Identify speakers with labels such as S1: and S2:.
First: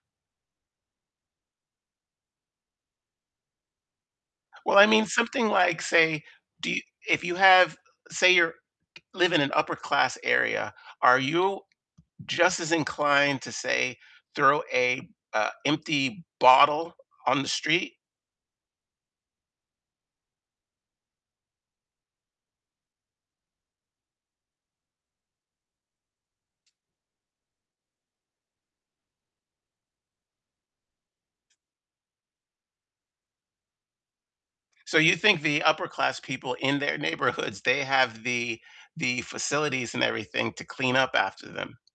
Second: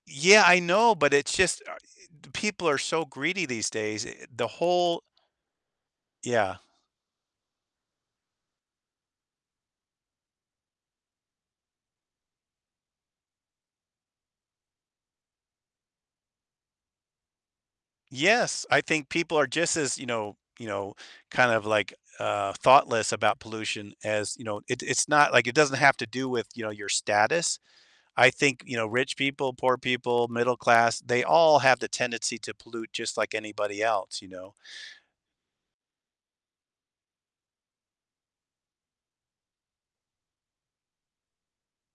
S1: Yeah, I know, but it's just ah, i d people are so greedy these days, a and the
S2: Well, I
S1: whole
S2: mean something like, say,
S1: Yeah.
S2: do y if you have say you're live in an upper-class area, are you just as inclined to, say, throw a, uh, empty bottle on the street?
S1: Yes, I think people are just as, you know you know, kind of like, uh, thoughtless about pollution as you know, it it's not like, it doesn't have to do with, you know, your status, I think, you know, rich people, poor people, middle class, they all have the tendency to pollute just like anybody else, you know?
S2: So, you think the upper-class people in their neighborhoods, they have the the facilities and everything to clean up after them?